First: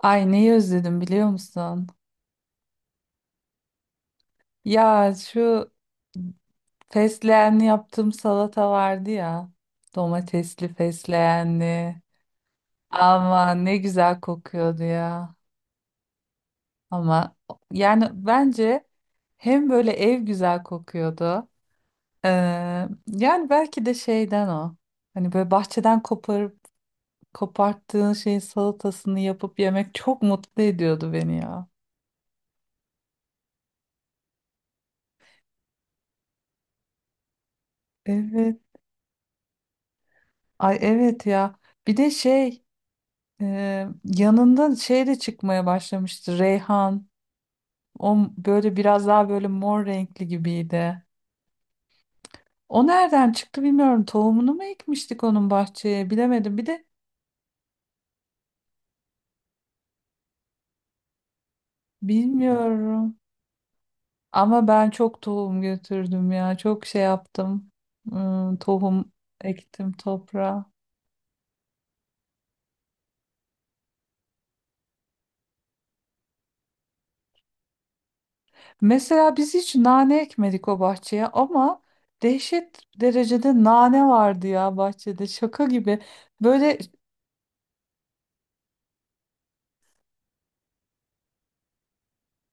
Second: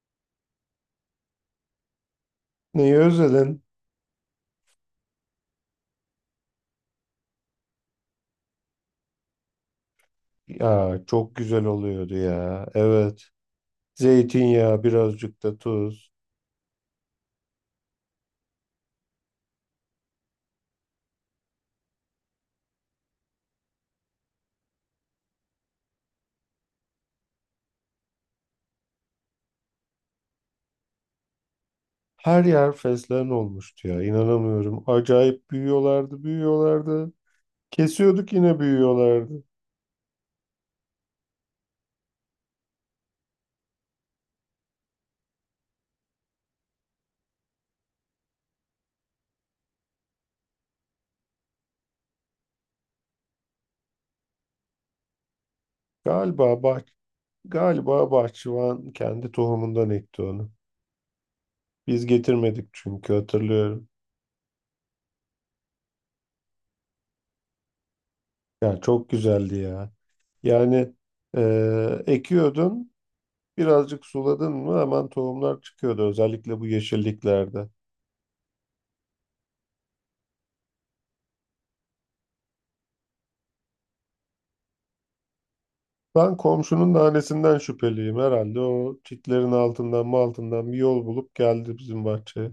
Ay neyi özledim biliyor musun? Neyi özledin? Ya şu fesleğenli yaptığım salata vardı ya. Domatesli Ya çok güzel fesleğenli. oluyordu ya. Evet. Ama ne güzel Zeytinyağı, kokuyordu ya. birazcık da tuz. Ama yani bence hem böyle ev güzel kokuyordu. Ee, Yani belki de şeyden o. Hani böyle bahçeden koparıp koparttığın şeyin salatasını yapıp yemek çok mutlu ediyordu beni ya. Her yer fesleğen olmuştu ya. İnanamıyorum. Acayip büyüyorlardı, büyüyorlardı. Kesiyorduk yine Evet. büyüyorlardı. Ay evet ya. Bir de şey. Yanında şey de çıkmaya başlamıştı. Reyhan. O böyle biraz daha böyle mor renkli gibiydi. O nereden çıktı bilmiyorum. Tohumunu mu ekmiştik onun bahçeye bilemedim. Galiba Bir bah de Galiba bahçıvan kendi tohumundan ekti onu. Biz getirmedik çünkü bilmiyorum. hatırlıyorum. Ama ben çok tohum götürdüm ya. Çok şey yaptım. Hmm, Ya çok tohum güzeldi ya. ektim toprağa. Yani ekiyordun, birazcık suladın mı hemen tohumlar çıkıyordu. Özellikle bu yeşilliklerde. Mesela biz hiç nane ekmedik o bahçeye ama dehşet derecede nane vardı ya bahçede. Şaka gibi. Ben Böyle komşunun da şüpheliyim herhalde. O çitlerin altından mı altından bir yol bulup geldi bizim bahçeye.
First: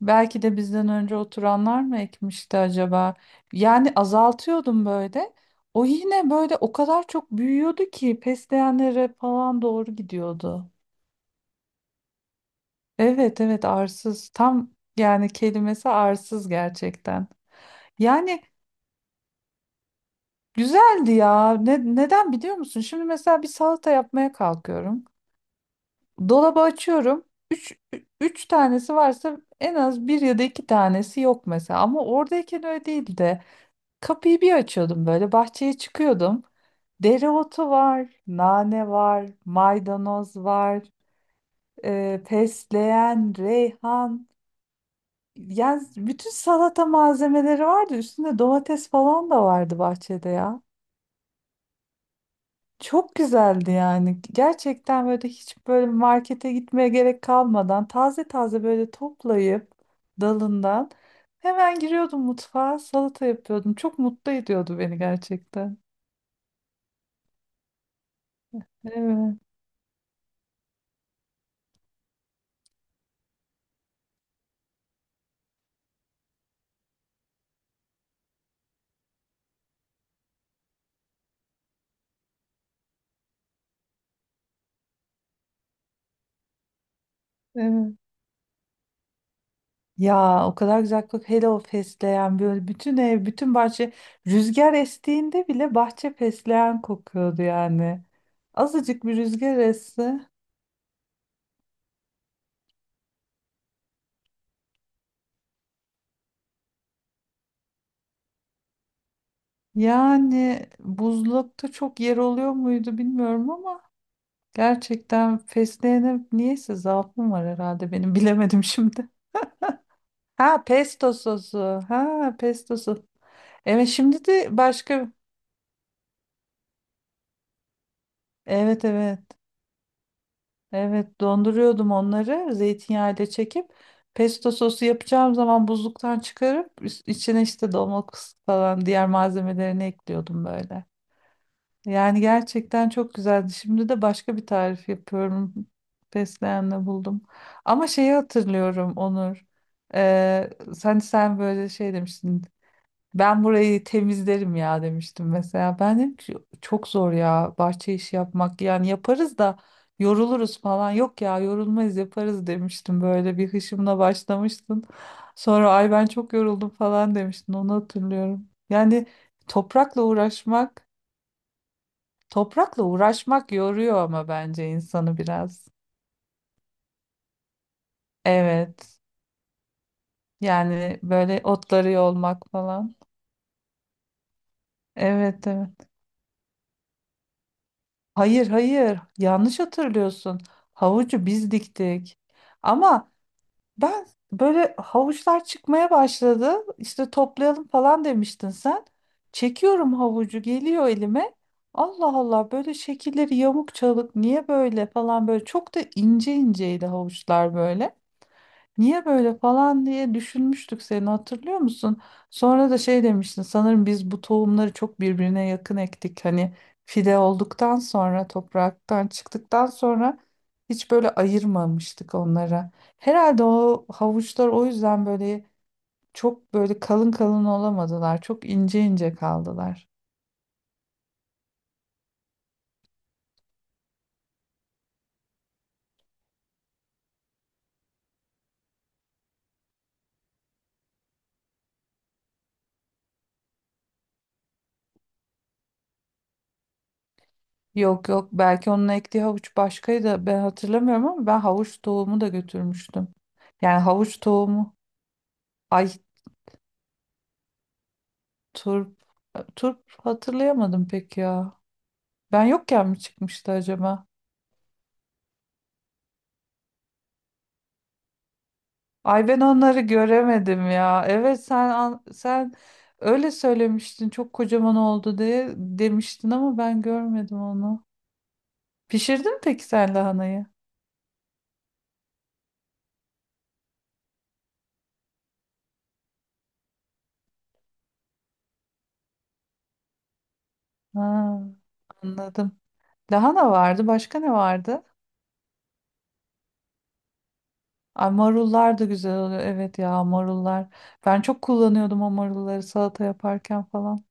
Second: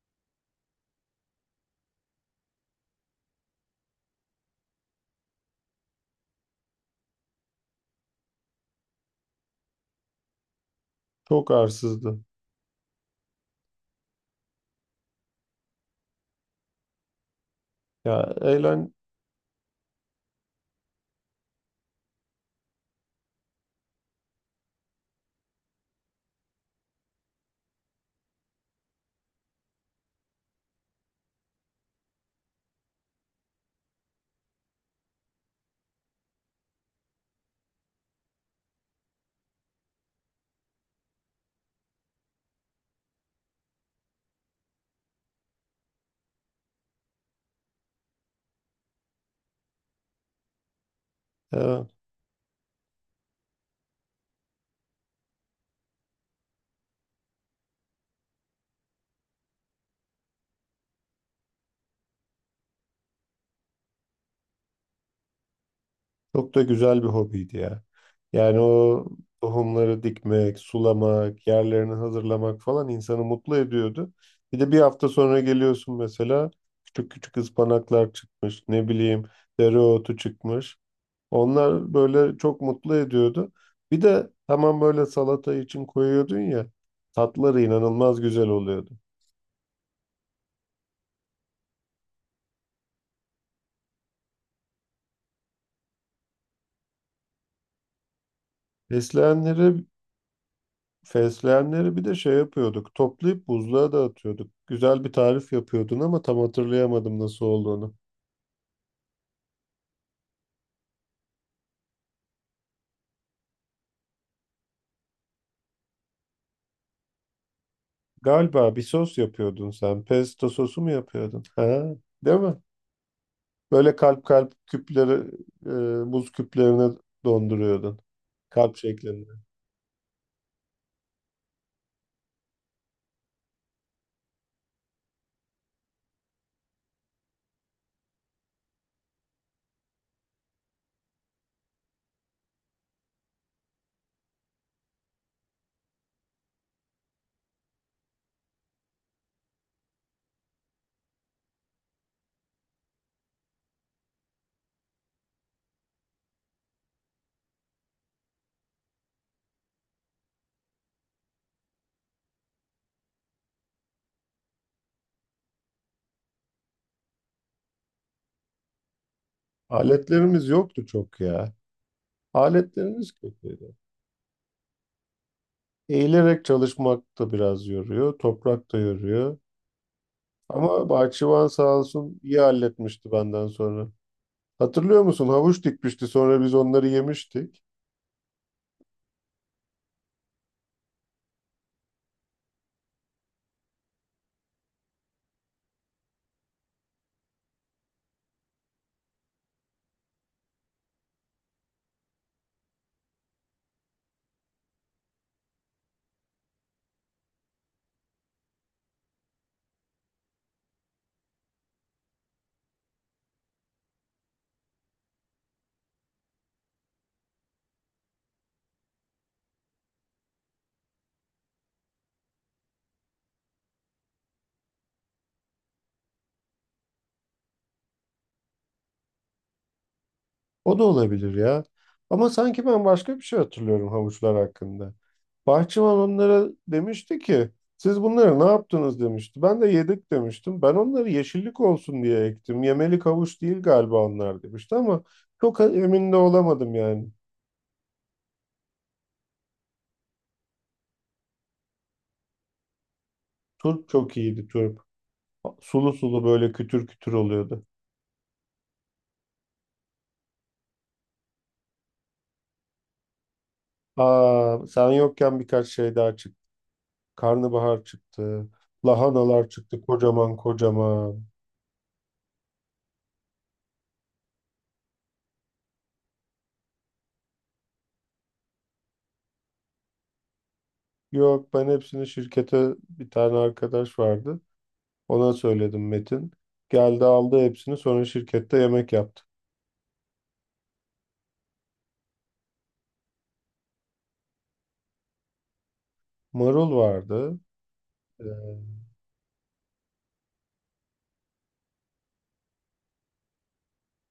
Belki de bizden önce oturanlar mı ekmişti acaba? Yani azaltıyordum böyle. O yine böyle o kadar çok büyüyordu ki fesleğenlere falan doğru gidiyordu. Çok arsızdı. Evet, evet, arsız. Tam yani kelimesi arsız gerçekten. Ya Yani eğlen güzeldi ya. Neden biliyor musun? Şimdi mesela bir salata yapmaya kalkıyorum. Dolabı açıyorum. Üç tanesi varsa en az bir ya da iki tanesi yok mesela. Ama oradayken öyle değildi. Kapıyı bir açıyordum böyle bahçeye çıkıyordum. Dereotu var, nane var, maydanoz var, fesleğen, reyhan. Yani bütün salata malzemeleri vardı. Üstünde domates falan da vardı bahçede ya. ya, Çok güzeldi yani. Gerçekten böyle hiç böyle markete gitmeye gerek kalmadan taze taze böyle toplayıp dalından hemen giriyordum mutfağa salata yapıyordum. Çok mutlu ediyordu beni gerçekten. çok da güzel bir hobiydi ya. Yani o Evet, tohumları dikmek, sulamak, yerlerini hazırlamak falan insanı mutlu ediyordu. Bir de bir hafta sonra geliyorsun mesela küçük küçük ıspanaklar çıkmış, ne bileyim dereotu çıkmış. Onlar böyle çok mutlu ediyordu. Bir de hemen böyle salata için koyuyordun ya, tatları evet. inanılmaz güzel oluyordu. Ya o kadar güzel kokuyor. Hele o fesleğen böyle bütün ev, bütün bahçe rüzgar estiğinde bile bahçe fesleğen kokuyordu yani. Azıcık bir rüzgar Fesleğenleri, esse. fesleğenleri bir de şey yapıyorduk, toplayıp buzluğa dağıtıyorduk. Güzel bir tarif yapıyordun ama tam hatırlayamadım nasıl olduğunu. Yani buzlukta çok yer oluyor muydu bilmiyorum ama gerçekten fesleğene niyeyse zaafım var herhalde benim bilemedim Galiba bir şimdi. sos yapıyordun sen. Pesto Ha, sosu mu pesto yapıyordun? sosu. Ha, Ha, değil mi? pesto sosu. Evet Böyle kalp şimdi de kalp başka. küpleri, buz küplerine donduruyordun. Kalp Evet, evet. şeklinde. Evet, donduruyordum onları zeytinyağıyla çekip pesto sosu yapacağım zaman buzluktan çıkarıp içine işte domates falan diğer malzemelerini ekliyordum böyle. Yani gerçekten çok güzeldi. Şimdi de başka bir tarif yapıyorum. Fesleğenle buldum. Ama şeyi hatırlıyorum, Onur. Ee, sen böyle şey demiştin. Ben burayı temizlerim ya demiştim mesela. Ben dedim ki çok zor ya bahçe işi yapmak. Yani yaparız da yoruluruz falan. Yok ya yorulmayız yaparız demiştim. Böyle bir hışımla başlamıştın. Sonra ay ben çok yoruldum falan demiştin. Onu hatırlıyorum. Yani toprakla Aletlerimiz yoktu uğraşmak, çok ya. toprakla Aletlerimiz uğraşmak kötüydü. yoruyor ama bence insanı biraz. Eğilerek çalışmak da biraz yoruyor, toprak da Evet. yoruyor. Ama Yani böyle bahçıvan sağ otları olsun iyi yolmak falan. halletmişti benden sonra. Hatırlıyor musun? Evet, Havuç evet. dikmişti, sonra biz onları yemiştik. Hayır, hayır, yanlış hatırlıyorsun. Havucu biz diktik. Ama ben böyle havuçlar çıkmaya başladı. İşte toplayalım falan demiştin sen. Çekiyorum havucu geliyor elime. Allah Allah böyle şekilleri yamuk çalık niye böyle falan böyle çok da ince inceydi havuçlar böyle. Niye böyle falan diye düşünmüştük seni hatırlıyor musun? Sonra da şey demiştin sanırım biz bu tohumları çok birbirine yakın ektik. Hani fide olduktan sonra topraktan çıktıktan sonra hiç böyle ayırmamıştık onlara. Herhalde o havuçlar o yüzden böyle çok böyle kalın kalın olamadılar. Çok ince ince kaldılar. O da olabilir ya. Ama sanki ben başka bir şey hatırlıyorum havuçlar hakkında. Bahçıvan onlara demişti ki siz bunları ne yaptınız demişti. Ben de yedik demiştim. Ben onları yeşillik olsun diye ektim. Yemelik havuç değil galiba onlar demişti ama çok emin de olamadım yani. Yok, yok, belki onun ektiği havuç başkaydı ben hatırlamıyorum ama ben havuç tohumu da götürmüştüm. Yani Turp çok havuç iyiydi tohumu turp. ay Sulu sulu böyle kütür kütür oluyordu. turp hatırlayamadım pek ya. Ben yokken mi çıkmıştı acaba? Aa, sen yokken birkaç şey daha çıktı. Karnabahar çıktı. Ay ben Lahanalar çıktı onları kocaman göremedim ya. kocaman. Evet sen öyle söylemiştin çok kocaman oldu diye demiştin ama ben görmedim onu. Pişirdin mi peki sen lahanayı? Yok ben hepsini şirkete bir tane arkadaş vardı. Ona söyledim Metin. Geldi aldı hepsini sonra şirkette yemek yaptı. Ha, anladım. Lahana vardı. Başka ne vardı? Marul vardı. Ay Ee, marullar da güzel oluyor. Evet ya marullar. Ben çok kullanıyordum o marulları salata yaparken falan.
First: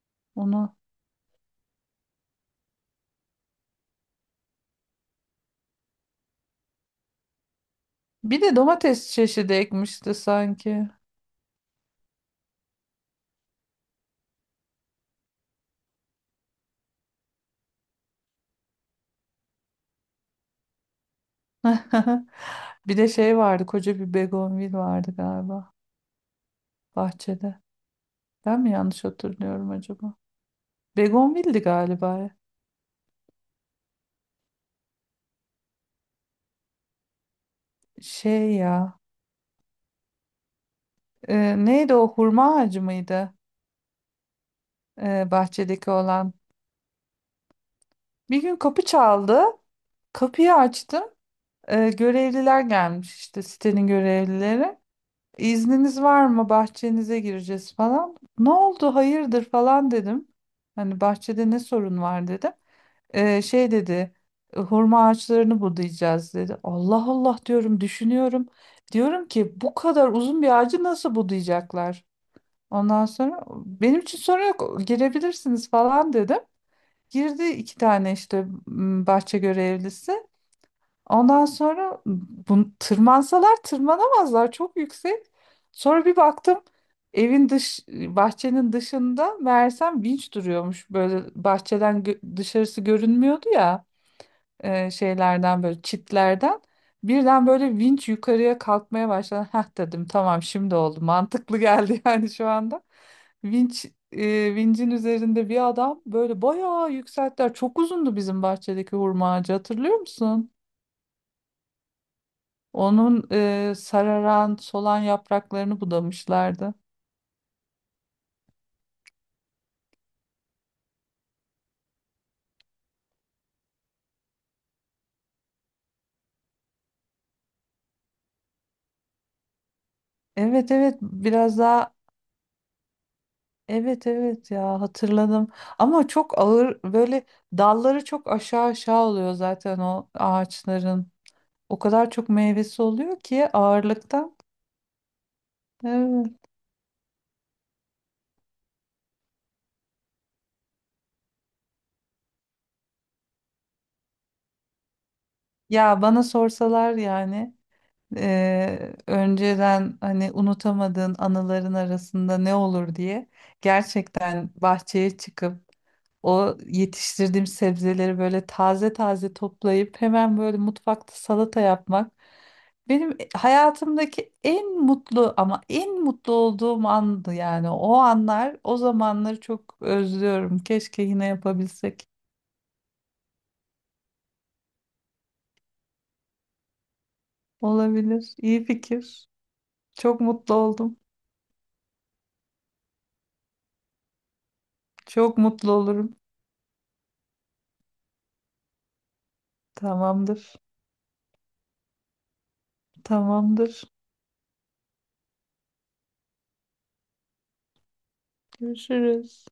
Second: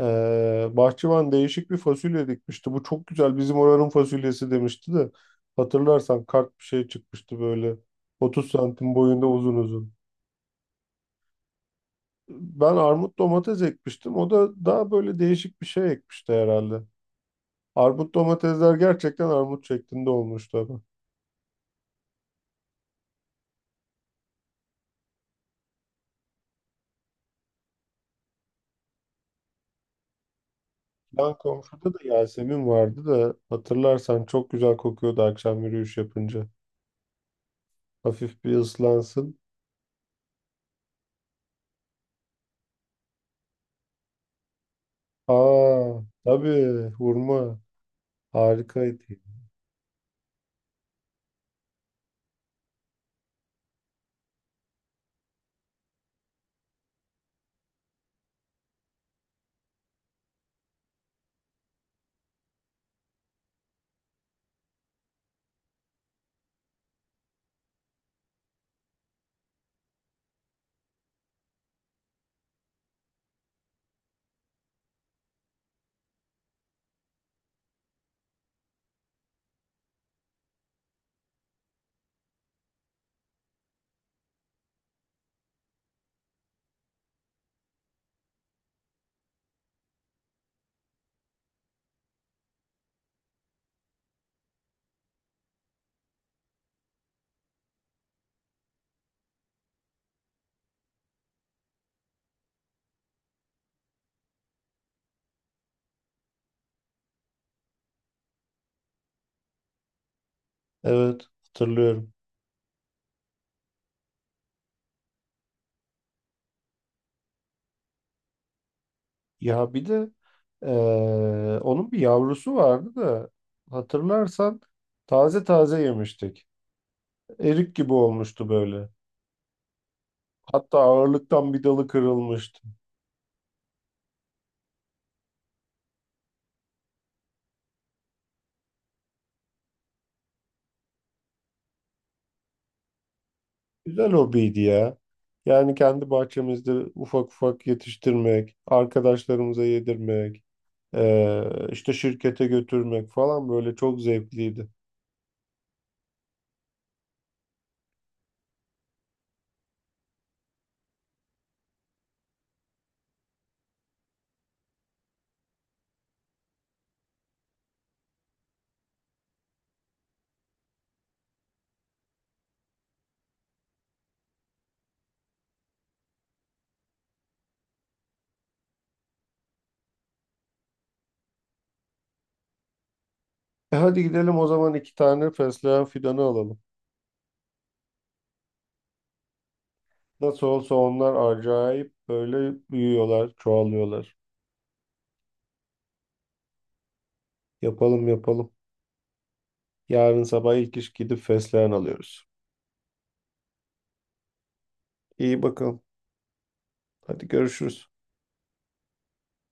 Onu. bahçıvan değişik bir fasulye dikmişti. Bu çok güzel bizim oranın fasulyesi demişti de. Hatırlarsan kart bir şey çıkmıştı böyle. Bir 30 de santim domates boyunda çeşidi uzun uzun. ekmişti sanki. Ben armut domates ekmiştim. O da daha böyle değişik bir şey ekmişti herhalde. Armut domatesler gerçekten armut şeklinde olmuştu. Bir de şey vardı. Koca bir begonvil vardı galiba bahçede. Ben mi yanlış hatırlıyorum acaba? Yan Begonvil'di komşuda da galiba. Yasemin vardı da hatırlarsan çok güzel kokuyordu akşam yürüyüş yapınca. Hafif bir Şey ya. ıslansın. Neydi o hurma ağacı mıydı? Bahçedeki Aa, olan. tabii, hurma Bir gün kapı harikaydı. çaldı. Kapıyı açtım. Görevliler gelmiş işte sitenin görevlileri. İzniniz var mı? Bahçenize gireceğiz falan. Ne oldu? Hayırdır falan dedim. Hani bahçede ne sorun var dedim. Şey dedi, Hurma ağaçlarını budayacağız," dedi. Allah Allah diyorum düşünüyorum. Diyorum ki bu kadar uzun bir ağacı nasıl budayacaklar? Ondan sonra benim için sorun yok girebilirsiniz falan dedim. Girdi iki tane işte bahçe görevlisi. Ondan sonra tırmansalar tırmanamazlar çok yüksek. Sonra bir baktım evin dış bahçenin dışında meğersem vinç duruyormuş. Böyle bahçeden dışarısı görünmüyordu ya, şeylerden böyle çitlerden birden böyle vinç yukarıya kalkmaya başladı. Heh dedim tamam şimdi oldu mantıklı geldi yani şu anda. Vinç vincin üzerinde bir adam böyle bayağı yükselttiler. Çok uzundu bizim bahçedeki hurma ağacı hatırlıyor musun? Evet, hatırlıyorum. Onun sararan solan yapraklarını budamışlardı. Ya bir de onun bir yavrusu vardı da hatırlarsan taze taze yemiştik. Erik gibi olmuştu böyle. Evet, Hatta evet, ağırlıktan biraz bir dalı daha. kırılmıştı. Evet, evet ya, hatırladım. Ama çok ağır böyle dalları çok aşağı aşağı oluyor zaten o ağaçların. O kadar çok meyvesi oluyor ki Güzel ağırlıktan. hobiydi ya. Yani kendi Evet. bahçemizde ufak ufak yetiştirmek, arkadaşlarımıza yedirmek, işte şirkete götürmek falan böyle çok zevkliydi. Ya bana sorsalar yani, önceden hani unutamadığın anıların arasında ne olur diye gerçekten bahçeye çıkıp o yetiştirdiğim sebzeleri böyle taze taze toplayıp hemen böyle mutfakta salata yapmak benim hayatımdaki en mutlu ama en mutlu olduğum andı yani o anlar o zamanları çok özlüyorum. Keşke yine yapabilsek. E hadi gidelim o zaman iki tane fesleğen fidanı alalım. Olabilir. İyi fikir. Çok Nasıl mutlu olsa oldum. onlar acayip böyle büyüyorlar, çoğalıyorlar. Çok mutlu olurum. Yapalım yapalım. Yarın sabah Tamamdır. ilk iş gidip fesleğen alıyoruz. Tamamdır. İyi bakalım. Hadi görüşürüz. Görüşürüz.